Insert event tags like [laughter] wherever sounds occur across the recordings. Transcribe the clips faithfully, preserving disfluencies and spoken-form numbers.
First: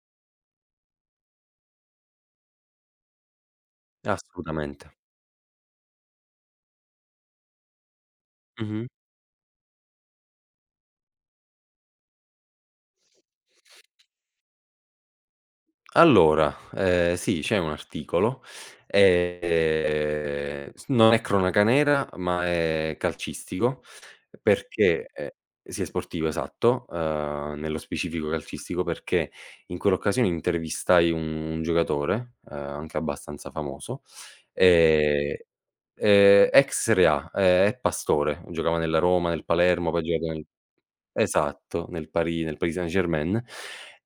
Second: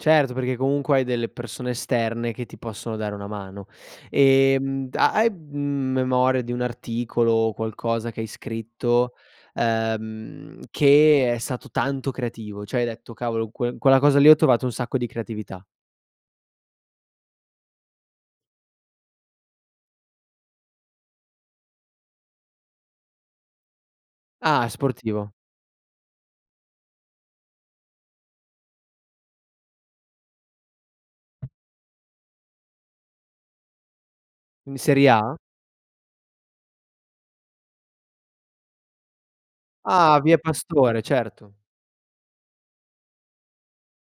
Certo, perché comunque hai delle persone esterne che ti possono dare una mano. Eh, Ehm, assolutamente. da hai, mhmm, memoria di un articolo o qualcosa che hai Mh-mh. scritto, ehm, che è stato tanto creativo? ceh, hai detto: "Cavolo! Que quella cosa lì ho trovato un sacco di creatività"? Allora, ehm, sì c'è un articolo, ehm, s non è cronaca nera, ma è calcistico Ah! È perché ehm sportivo. sì, è sportivo, esatto, uhm, nello specifico calcistico, perché in quell'occasione intervistai un un giocatore, uhm, anche abbastanza famoso, In serie A? ehm ehm ex serie A, ehm, è Pastore, giocava nella Roma, nel Palermo, poi ha Ah! giocato Javier nel Pastore, certo. esatto, nel Paris nel Paris Saint-Germain.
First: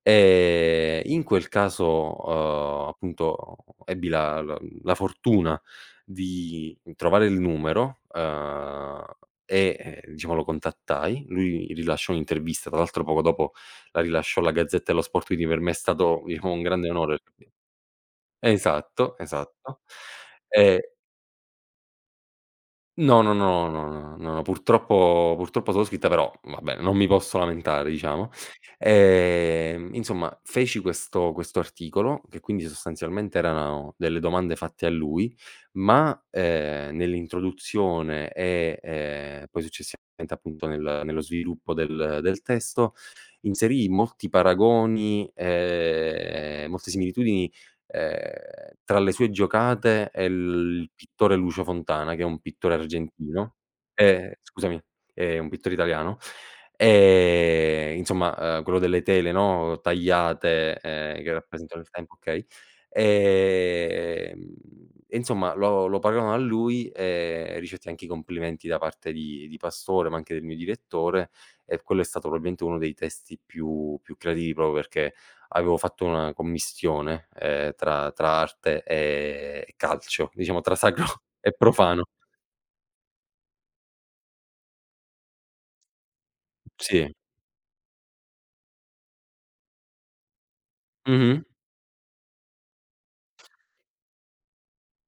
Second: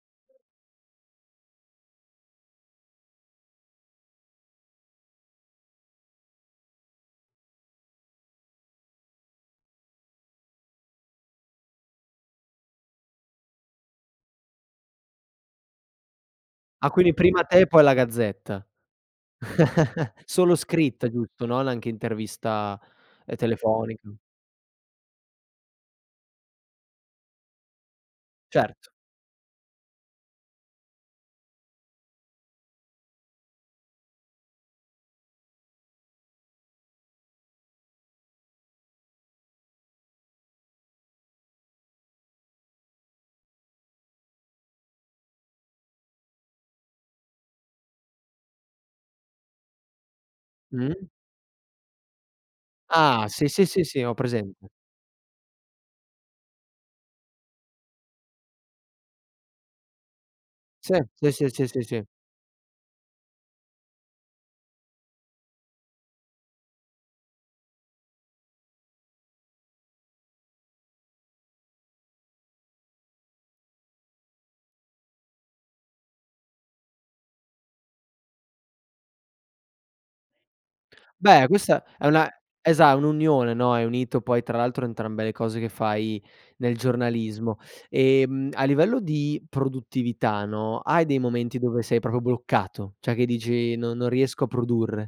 Ehm, in quel caso, uhm, appunto, uhm, ebbi la l la fortuna di trovare il numero, uhm, e, ehm, diciamo lo contattai, lui rilasciò un'intervista, tra l'altro poco dopo la rilasciò la Gazzetta dello Sport, quindi per me è stato, diciamo un grande Ah, quindi onore prima te e poi la Gazzetta. esatto, esatto. [chuckles] Solo Ehm scritta, giusto? Non anche intervista, No, no, ehm, no, telefonica? no, n no, purtroppo purtroppo solo scritte, però vabbè non mi posso lamentare, diciamo. Certo. Ehm, inzomma, feci questo questo articolo, che quindi sostanzialmente erano delle domande fatte a lui, ma, ehm, nell'introduzione e, ehm, poi, successivamente appunto nel nello sviluppo del del testo, inserii molti paragoni, ehm, molte similitudini, ehm, tra le sue giocate e l il Mh. pittore Lucio Fontana, che è un pittore Ah! Sì, argentino, sì, sì, sì ho ehm presente. scusami, è un pittore italiano, ehm, inzomma, uhm, quello delle tele, no, tagliate, Sì, ehm, sì, che sì, sì, rappresentano sì, il sì. tempo, okay. Ehm, e inzomma, lo lo pagaono a lui, ehm, e ricevetti anche i complimenti da parte di di Pastore, ma anche del mio direttore, e quello è stato proabilmente uno dei testi più più creativi propro perché avevo fatto una commissione, ehm, tra tra arte, ehm, e calcio, diciamo tra sacro Beh, e questa profano. è una esa un'unione, no, hai unito poi tra l'altro entrambe le cose che fai nel Sì. giornalismo. Ehm, a livello di produttività, no, hai dei Mh-mh. momenti dove sei propro bloccato, ceh che dici: "Non non riesco a produrre?".